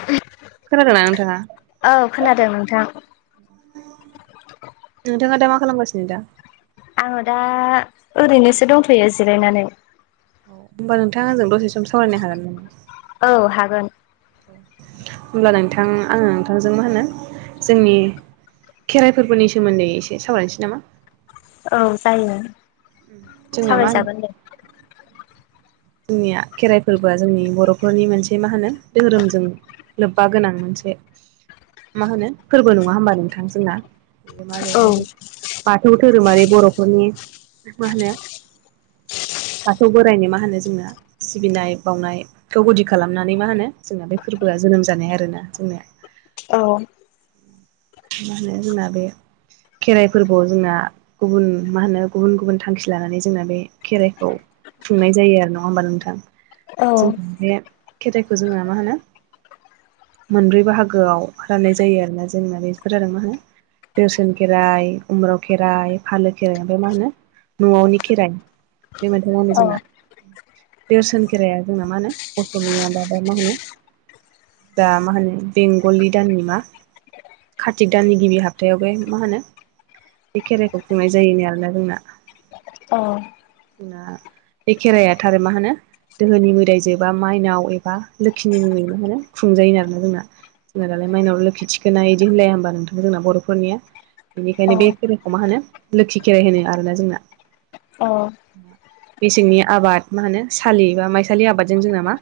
[unintelligible] खोनादोंना नोंथाङा? औ खोनादों नोंथां। नोंथाङा दा मा खालामगासिनो दा? आङो दा ओरैनोसो दंथ'यो जिरायनानै। ओमबा नोंथाङा आंजों दसे सम सावरायनो हागोन नामा? औ हागोन। औ होमब्ला नोंथां आङो नोंथांजों मा होनो जोंनि खेराइफोरबोनि सोमोन्दै एसे सावरायनोसै नामा? औ जायो जोंना मा होनो सावरायजागोन दे। जोंनिया खेराइ फोरबोआ जोंनि बर'फोरनि मोनसे मा होनो धोहोरोमजों लोब्बा गोनां मोनसे मा होनो फोरबो नङा होनबा नोंथां जों ना। बे मा औ होनो बाथौ धोरोमारि बर'फोरनि मा होनो बाथौ बोराइनि मा होनो जोंना सिबिनाय बावना‌य। खौ गुदि खालामनानै मा होनो जोंना बे फोरबोआ जोनोम जानाय आरोना जोंनिया। औ। मा होनो जोंना बे खेराइ फोरबोआव जोंना। गुबुन मा होनो गुबुन गुबुन थांखि लानानै जोंना बे खेराइखौ। खुंनाय जायो आरो नङा होमबा नोंथां? औ जों बे खेथाइखौ जोङो मा होनो मोनब्रै बाहागोआव राननाय जायो आरोना जोंना बेफोर जादों मा होनो दोसोन खेराइ उम्राव खेराइ फालो खेराइ ओमफ्राय मा होनो। न'आवनि खेराइ बे मोनथामानो औ जोंना। देरसन खेराया जोंना मा होनो अट'नियाबाबा मा होनो। दा मा होनो बेंगलि दाननि मा कार्तिक दाननि गिबि हाबथायाव बे मा होनो बे खेराइखौ खुंनाय जायोनो आरोना जोंना अ जोंना बे खेराइया थारै मा होनो दोहोनि मोदाइजो बा माइनाव एबा लोखिनि मुङैनो मोनो खुंजायो [unintelligible] जोंना जोंना दालाय माइनाव लोखि थिखोना इदि होनलाया होमबा नोंथां जोंना बर'फोरनिया औ बिनिखायनो बे खेराइखौ मा होनो लोखि खेराइ होनो आरोना जोंना औ मेसेंनि आबाद मा होनो सालि बा माइसालि आबादजों जोंना मा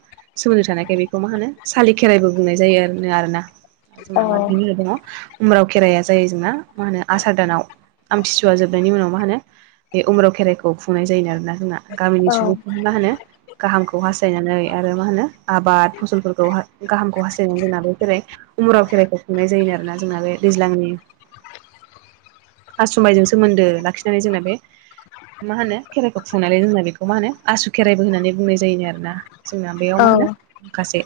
सोमोन्दो थानायखाय बेखौ मा होनो सालि खेराइबो बुंनाय जायो आरोनो आरोना आरो जोंना मार बिनिनो दङ उम्राव खेराइाया जायो जोंना मा होनो आसार दानाव आमथिसुवा जोबनायनि उनाव मा होनो बे उम्राव खेराइखौ खुंनाय जायोनो आरोना जोंना गामिनि औ सुबुंफोर मा होनो गाहामखौ हास्थायनानै आरो मा होनो आबाद फसलफोरखौ गाहामखौ हास्थायनानै जोंनाबो जेरै उमुराव खेराइखौ खुंनाय जायोनो आरोना जोंना बे दैज्लांनि आसु मायजों सोमोन्दो लाखिनानै जोंना बे मा होनो खेराइखौ खुंनायनै जोंना बेखौ मा होनो आसु खेराइबो होननानै बुंनाय जायोनो आरोना जोंना बेयाव औ मा होनो माखासे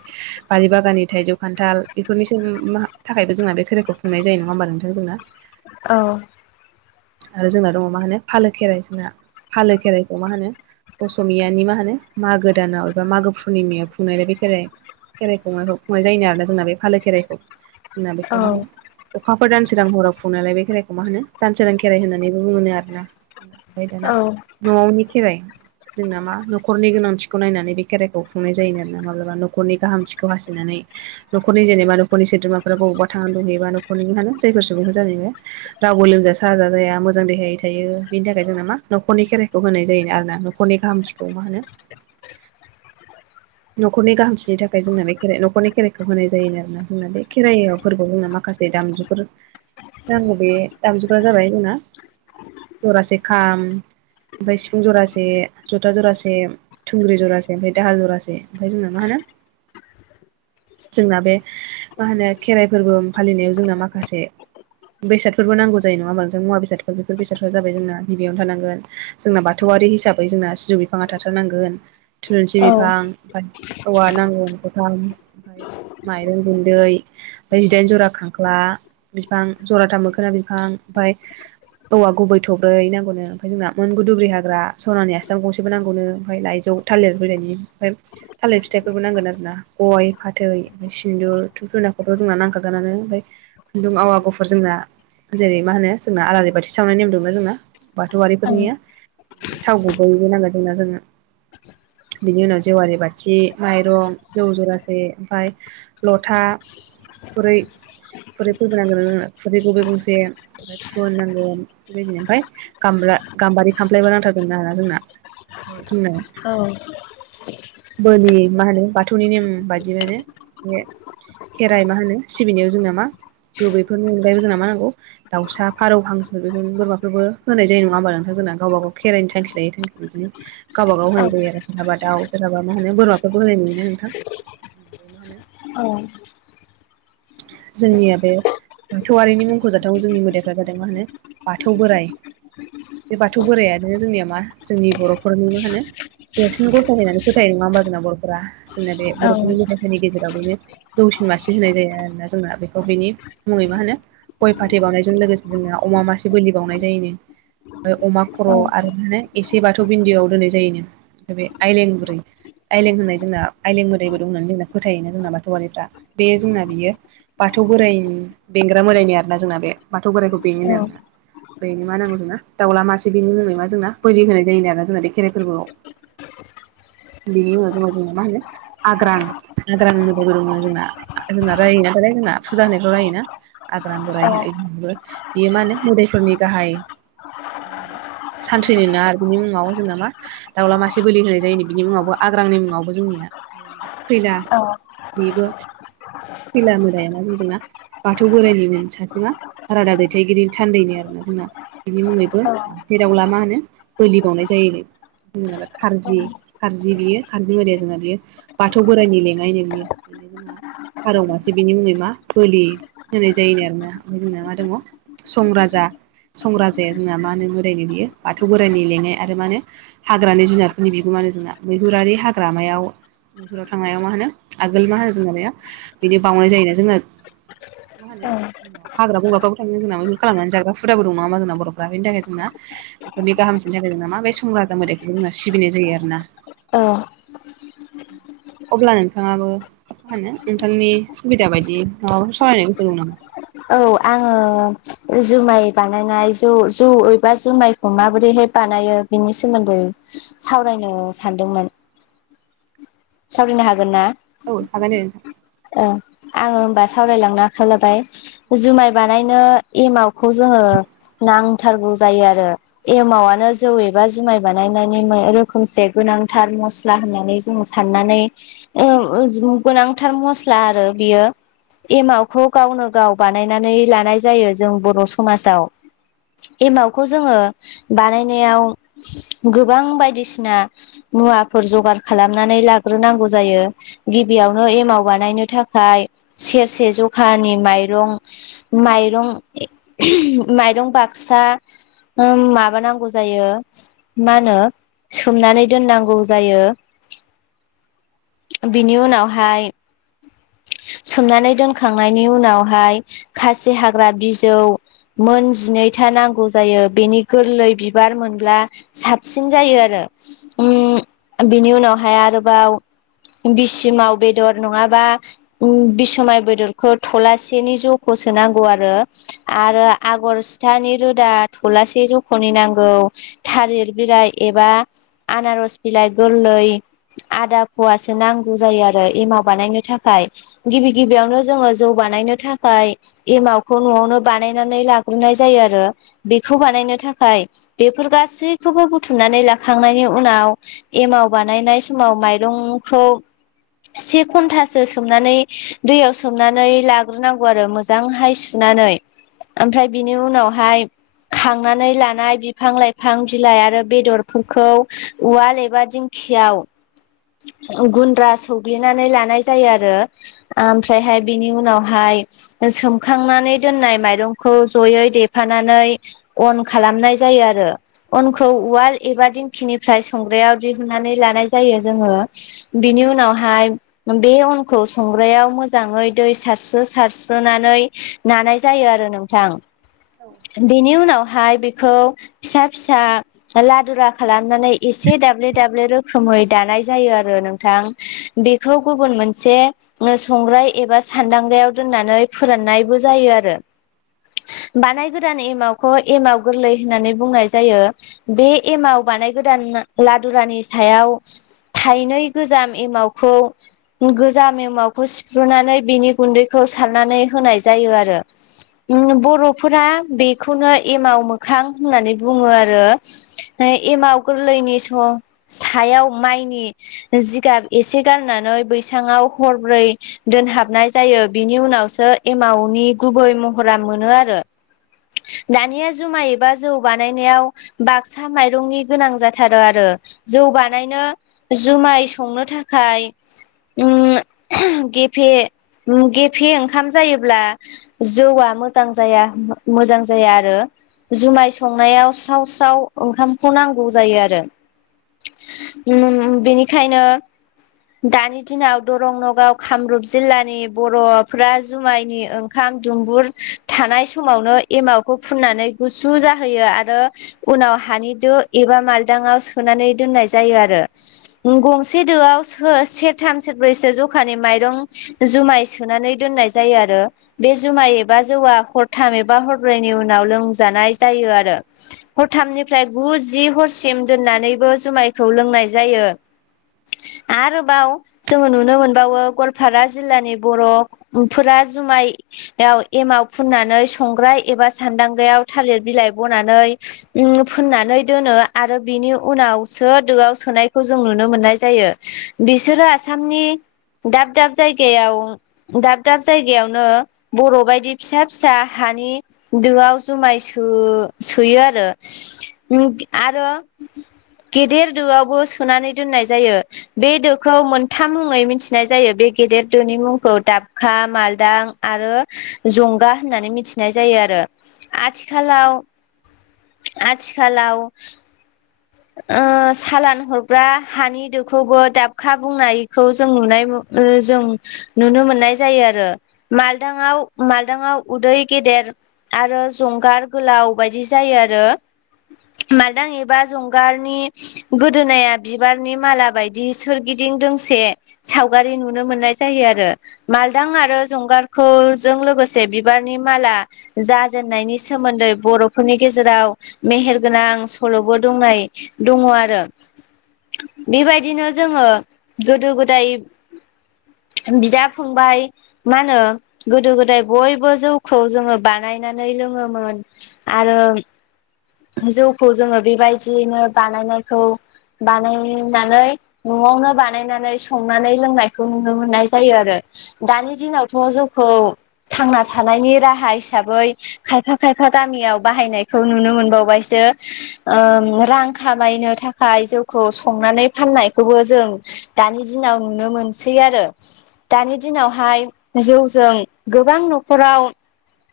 बारि बागाननि थाइजौ खान्थाल बेफोरनि [unintelligible] मा थाखायबो जोंना बे खेरायखौ खुंनाय जायो नङा होमबा नोंथां जोंना औ आरो जोंना दङ मा होनो फालो खेराइ जोंना फालो खेराइखौ मा होनो असमियानि मा होनो मागो दानाव एबा मागो पुर्निमायाव खुंनाय [unintelligible] खेराइ खेराइखौ खुंनायखौ खुंनाय जायोनो आरो जोंना बे फालो खेराइखौ जोंना औ बेखौ मा होनो औ अखाफोर दानसोरां हराव फुंलायनालाय बे खेराइखौ मा होनो दान सोरां खेराइबो होननानैबो बुङोनो आरोना [unintelligible] औ दाना न'आवनि खेराइ जोंना मा न'खरनि गोनांथिखौ नायनानै बे खेराइखौ खुंनाय जायोनो आरोना माब्लाबा न'खरनि गाहामथिखौ हास्थायनानै न'खरनि जेनेबा नखरनि सोद्रामाफोरा बबावबा थांनानै दंहैयोबा न'खरनि मा होनो जायफोर सुबुंखौ [unintelligible] रावबो लोमजा साजा जाया मोजां देहायै थायो बेनि थाखाय जोंना मा न'खरनि खेराइखौ होनाय जायो आरो ना न खनि गाहामथिखौ मा होनो न'खरनि गाहामथिनि थाखाय जोंना बे खेराइ न'खरनि खेराइखौ होनाय जायोनो आरोना जोंना बे खेराइ आव फोरबो जोङो माखासे दामजुफोर नांगौ बे दामजुफोरा जाबाय जोंना जरासे खाम ओमफाय सिफुं जरासे जथा जरासे थुंग्रि जरासे ओमफाय दाहाल जरासे ओमफाय जोंना मा होनो जोंना बे मा होनो खेराइ फोरबो फालिनायाव जोंना माखासे बेसादफोरबो नांगौ जायो नङा होमबा नोंथां मुवा बेसादफोर बेफोर बेसादफ्रा जाबाय जोंना गिबियावनो थानांगोन जोंना बाथौआरि हिसाबै जोंना सिजौ बिफाङा थाथारनांगोन थुलुन्सि बिफां ओमफाय औवा नांगौ बिफां ओमफाय माइरं दं दै ओमफाय जिदाइन जरा खांख्ला बिफां जराथा मोखोना बिफां ओमफाय औवा गुबै थब्रै नांगौनो ओमफ्राय जोंना मोनगु दुब्रि हाग्रा सनानि गंसेबो नांगौनो ओमफ्राय लाइजौ। थालिर बिलायनि थालिर फिथाइफोरबो नांगोनो गय, फाथै, ओमफ्राय सिन्दुर। छुब छुना खौथ' जोंना नांखागोआनो ओमफ्राय खुन्दुं आवा गुफुर जोंना जेरै मा होनो जोंना आलारि बाथि सावनाय नेम दंना जोंना। बाथौआरि फोरनिया थाव गुबैबो नांगौ जोंना जोंनो बिनि उनाव जेवारि बाथि, माइरं, जौ जरासे ओमफ्राय लथा खुरै खुरै फोरबोनांगोन जोंनो खुरै गुखौबो गंसे ओमफ्राय फुल नांगौ बेबायदिनो ओमफफ्राय गा गाम्बारि खामफ्लायबो नांथारगोन आरोना जोंना। ओमफ्राय जोंना बोलि मा होनो बाथौनि नेम बादिनो बे खेराइ मा होनो सिबिनायाव जोंना मा गोबैफोरनि अनगायैबो जोंना मा नांगौ दाउसा, फारौ, हांसो बेफोरबो बोरमाफोरबो होनाय जायो नङा होमबा नोंथां जों गावबा गाव खेरायनि थांखि लायै थांखि बिदिनो गावबागाव होनाय जायो आरो सोरहाबा दाउ सोरहाबा मा होनो बोरमाफोरफोरखौ होनाय नुयो नोंथां। मा होनो औ। जोंनिया बे बाथौआरिनि मुंखौजाथाव जोंनि मोदाइफ्रा जादों मा होनो बाथौ बोराइ। बे बाथौ बोरायानो जोंनिया मा जोंनि बर'फोरनि मा होनो देरसिन गसाय होनानै फोथायो नङा होमबा जोंना बर'फोरा। जोंना बे बर'फोरनि मोदायफोरनि गेजेराव बेनो जौसिन मासि होनाय जायो आरो। ना जोंना बेखौ बिनि मुङै मा होनो गय फाथै बावनायजों लोगोसे जोंनिया अमा मासे बोलि बावनाय जायोनो। ओमफाय अमा खर' आरो माने एसे बाथौ बिन्दोआव दोननाय जायोनो ओमफ्राय बे आइलेण बुरै आइलें होननाय जोंना आइलें मोदायबो दं होननानै जोंना फोथायो जोंना बाथौआरिफ्रा बे जोंना बियो बाथौ बोराइ बेंग्रा बोरायनि आरोना जोंना बे बाथौ बोराइखौ बेङो आरोना बेनो मा नांगौ जोंना दाावला मासे बिनि मुङै मा जोंना बोलि होनाय जायोना आरोना जोंना बे खेराइ फोरबोआव। बिनि उनाव जोंना मा होनो आग्रां आग्रां मोदायबो दंना जोंना जायो ना [unintelligible] जोंना फुजा होनायफोराव रायोना जोंना आग्रां बोराय बुरैफोरखौ बेयो मा होनो मोदायफोरनि गाहाय माहोनो सानथ्रिनि ना आरो बिनि मुङाव जोंना मा दाउला मासे बोलि होनाय जायोनो बिनि मुङावबो आग्रांनि मुङावबो जोंनिया खैला बेबो खैला मोदायानो जोंना बाथौ बोराइनि साथिङा रादा दैथायगिरिनि थान्दैनि आरोना जोंहा बिनि मुङैबो जेरावला मा होनो बोलि बावनाय जायोनो जेबा खारजि खारजि बियो खारजि मोदाया जोंना बियो बाथौ बोराइनि लेङाइनो बियो बेनो जोंहा फारौ सिबिनि मुङै मा बोलि होनाय जायोनो आरोना ओमफ्राय जोंना मा दङ संराजा संराजाया जोंना मा होनो मोदायनो बियो बाथौ बोराइनि लेङाय आरो मानो हाग्रानि जुनारफोरनि बिगुमानो जोंना मैहुरारि हाग्रामायाव बेफोराव थांनायाव मा होनो आगोल मा होनो जोंना बेया बिदि बावनाय जायोना जोंना मा होनो औ हाग्रा बंग्राफ्राबो थांयो जोंना मैहुर खालामनानै जाग्रा फुदाबो दं नामा जोंना बर'फ्रा बेनि थाखाय जोंना बेफोरनि गाहामसिननि थाखाय जोंना माब्रै संराजा मोदाइखौबो जोंना सिबिनाय जायो आरो ना। ओ। अब्ला नोंथाङाबो मा होनो नोंथांनि सुबिदा बायदियै माबाफोर सावरायनो गोसो दं नामा। औ आङो जुमाय बानायनाय जौ जौ एबा जुमायखौ माबोरैहाय बानायो बेनि सोमोन्दै सावरायनो सानदोंमोन सावरायनो हागोन ना? औ हागोन दे नोंथां ओ आङो होमबा सावरायलांनो आखायाव लाबाय जुमाय बानायनो एमावखौ जोङो नांथारगौ जायो आरो एमावानो जौ एबा जुमाय बानायनायनि रोखोमसे गोनांथार मस्ला होननानै जों साननानै ओम ओ गोनांथार मस्ला आरो बियो एमावखौ गावनो गाव बानायनानै लानाय जायो जों बर' समाजाव एमावखौ जोङो बानायनायाव गोबां बायदिसिना मुवाफोर जगार खालामनानै लाग्रोनांगौ जायो गिबियावनो एमाव बानायनो थाखाय सेरसे जखानि माइरं माइरं उम माइरं बाक्सा ओम माबानांगौ जायो मा होनो सोमनानै दोननांगौ जायो बिनि उनावहाय सोमनानै दोनखांनायनि उनावहाय खासि हाग्रा बिजौ मोन जिनैथा नांगौ जायो बेनि गोरलै बिबार मोनब्ला साबसिन जायो आरो ओम बेनि उनावहाय आरोबाव बिसिमाव बेदर नङाबा ओम बिसुमाय बेदरखौ थुलासेनि ज'खौ सोनांगौ आरो आरो आगर सिथानि रोदा थलासे जख'नि नांगौ थालिर बिलाइ एबा आनारस बिलाइ गोरलै आदा फवासो नांगौ जायो आरो एमाव बानायनो थाखाय गिबि गिबियावनो जोङो जौ बानायनो थाखाय एमावखौ न'आवनो बानायनानै लाग्रोनाय जायो आरो बेखौ बानायनो थाखाय बेफोर गासैखौबो बुथुमनानै लाखांनायनि उनाव एमाव बानायनाय समाव माइरंखौ से धन्टासो सोमनानै दैयाव सोमनानै लाग्रोनांगौ आरो मोजांहाय सुनानै आमफ्राय बिनि उनावहाय खांनानै लानाय बिफां लाइफां बिलाइ आरो बेदरफोरखौ उवाल एबा दिं खियाव गुन्द्रा सौग्लिनानै लानाय जायो आरो आमफ्रायहाय बिनि उनावहाय सोमखांनानै दोन्नाय माइरंखौ जयै देफानानै अन खालामनाय जायो आरो अनखौ उवाल एबा दिंखिनिफ्राय संग्रायाव दिहुननानै लानाय जायो जोङो बिनि उनावहाय बे अनखौ संग्रायाव मोजाङै दै सारस्रो सारस्रोनानै नानाय जायो आरो नोंथां बेनि उनावहाय बेखौ फिसा फिसा लादुरा खालामनानै एसे दाब्ले दाब्ले रो रोखोमै दानाय जायो आरो नोंथां बेखौ गुबुन मोनसे संग्राय एबा सान्दांग्रायाव दोननानै फोराननायबो जायो आरो बानाय गोदान एमावखौ एमाव गोरलै होननानै बुंनाय जायो बे एमाव बानाय गोदान लादुरानि सायाव थाइनै गोजाम एमावखौ गोजाम एमावखौ सिफ्रुनानै बिनि गुन्दैखौ सारनानै होनाय जायो आरो। ओम बर'फोरा बेखौनो एमाव मोखां होननानै बुङो आरो। एमाव गोरलैनि स-सायाव माइनि जिगाब एसे गारनानै बैसाङाव हरब्रै दोनहाबनाय जायो, बेनि उनावसो एमावनि गुबै महरा मोनो आरो। दानिया जुमाय एबा जौ बानायनायाव बाक्सा माइरंनि गोनां जाथारो आरो। जौ बानायनो जुमाय संनो थाखाय ओम गेेफे गेफे ओंखाम जायोब्ला जौआ मोजां जाया मोजां जाया आरो। जुमाय संनायाव स्राव स्राव ओंखामखौ नांगौ जायो आरो। ओम बेनिखायनो दानि दिनाव दरं नगाव कामरुप जिल्लानि बर'फ्रा जुमायनि ओं खाम दुंबुर थानाय समावनो एमावखौ फुननानै गुसु जाहोयो आरो उनाव हानि दो एबा मालदांआव सोनानै दोननाय जायो आरो। गंसे दोआव सो सेरथाम सेरब्रैसो जखानि माइरं जुमाय सोनानै दोननाय जायो आरो। बे जुमाय एबा जौआ हरथाम एबा हरब्रैनि उनाव लोंजानाय जायो आरो। हरथामनिफ्राय गु जि हरसिम दोननानैबो जुमायखौ लोंनाय जायो। आरोबाव जोङो नुनो मोनबावो गवालफारा जिल्लानि बर' फोरा जुमाय आव एमाव फुननानै संग्राय एबा सान्दांगायाव थालिर बिलाइ ब'नानै ओम फुननानै दोनो आरो बेनि उनाव सो दोआव सोनायखौ जों नुनो मोननाय जायो। बिसोरो आसामनि दाब दाब जायगायाव दाब दाब जायगायावनो बर' बायदि फिसा फिसा हानि दोआव जुमाय सो सोयो आरो, आरो गेदेर दोआवबो सोनानै दोननाय जायो। बे दोखौ मोनथाम मुङै मिथिनाय जायो बे गेदेर दोनि मुंखौ दाबखा, मालदां आरो जंगा होननानै मिथिनाय जायो आरो। आथिखालाव आथिखालाव ओ सालान हरग्रा हानि दोखौबो दाबखा बुंनायखौ जों नुनाय ओ जों नुनो मोननाय जायो आरो, मालदाङाव मालदाङाव उदै गेदेर आरो जंगार गोलाव बायदि जायो आरो मालदां एबा जं गारनि गोदोनाया बिबारनि माला बायदि सोरगिदिं दोंसे सावगारि नुनो मोननाय जायो आरो। मालदां आरो जंगारखौजों लोगोसे बिबारनि माला जाजेननायनि सोमोन्दै बर'फोरनि गेजेराव मेहेरगोनां सल'बो दंनाय दङ आरो। बेबायदिनो जोङो गोदो गोदाय बिदा फंबाय मा होनो गोदो गोदाय बयबो जौखौ जोङो बानायनानै लोङोमोन आरो जौखौ जोङो बेबायदियैनो बानायनायखौ बानायनानै न'आवनो बानायनानै संनानै लोंनायखौ नुनो मोननाय जायो आरो। दानि दिनावथ' जोंखौ थांना थानायनि राहा हिसाबै खायफा खायफा गामियाव बाहायनायखौ नुनो मोनबावबायसो ओ रां खामायनो थाखाय जौखौ संनानै फाननायखौबो जों दानि दिनाव नुनो मोनसै आरो। दानि दिनावहाय जौजों गोबां न'खराव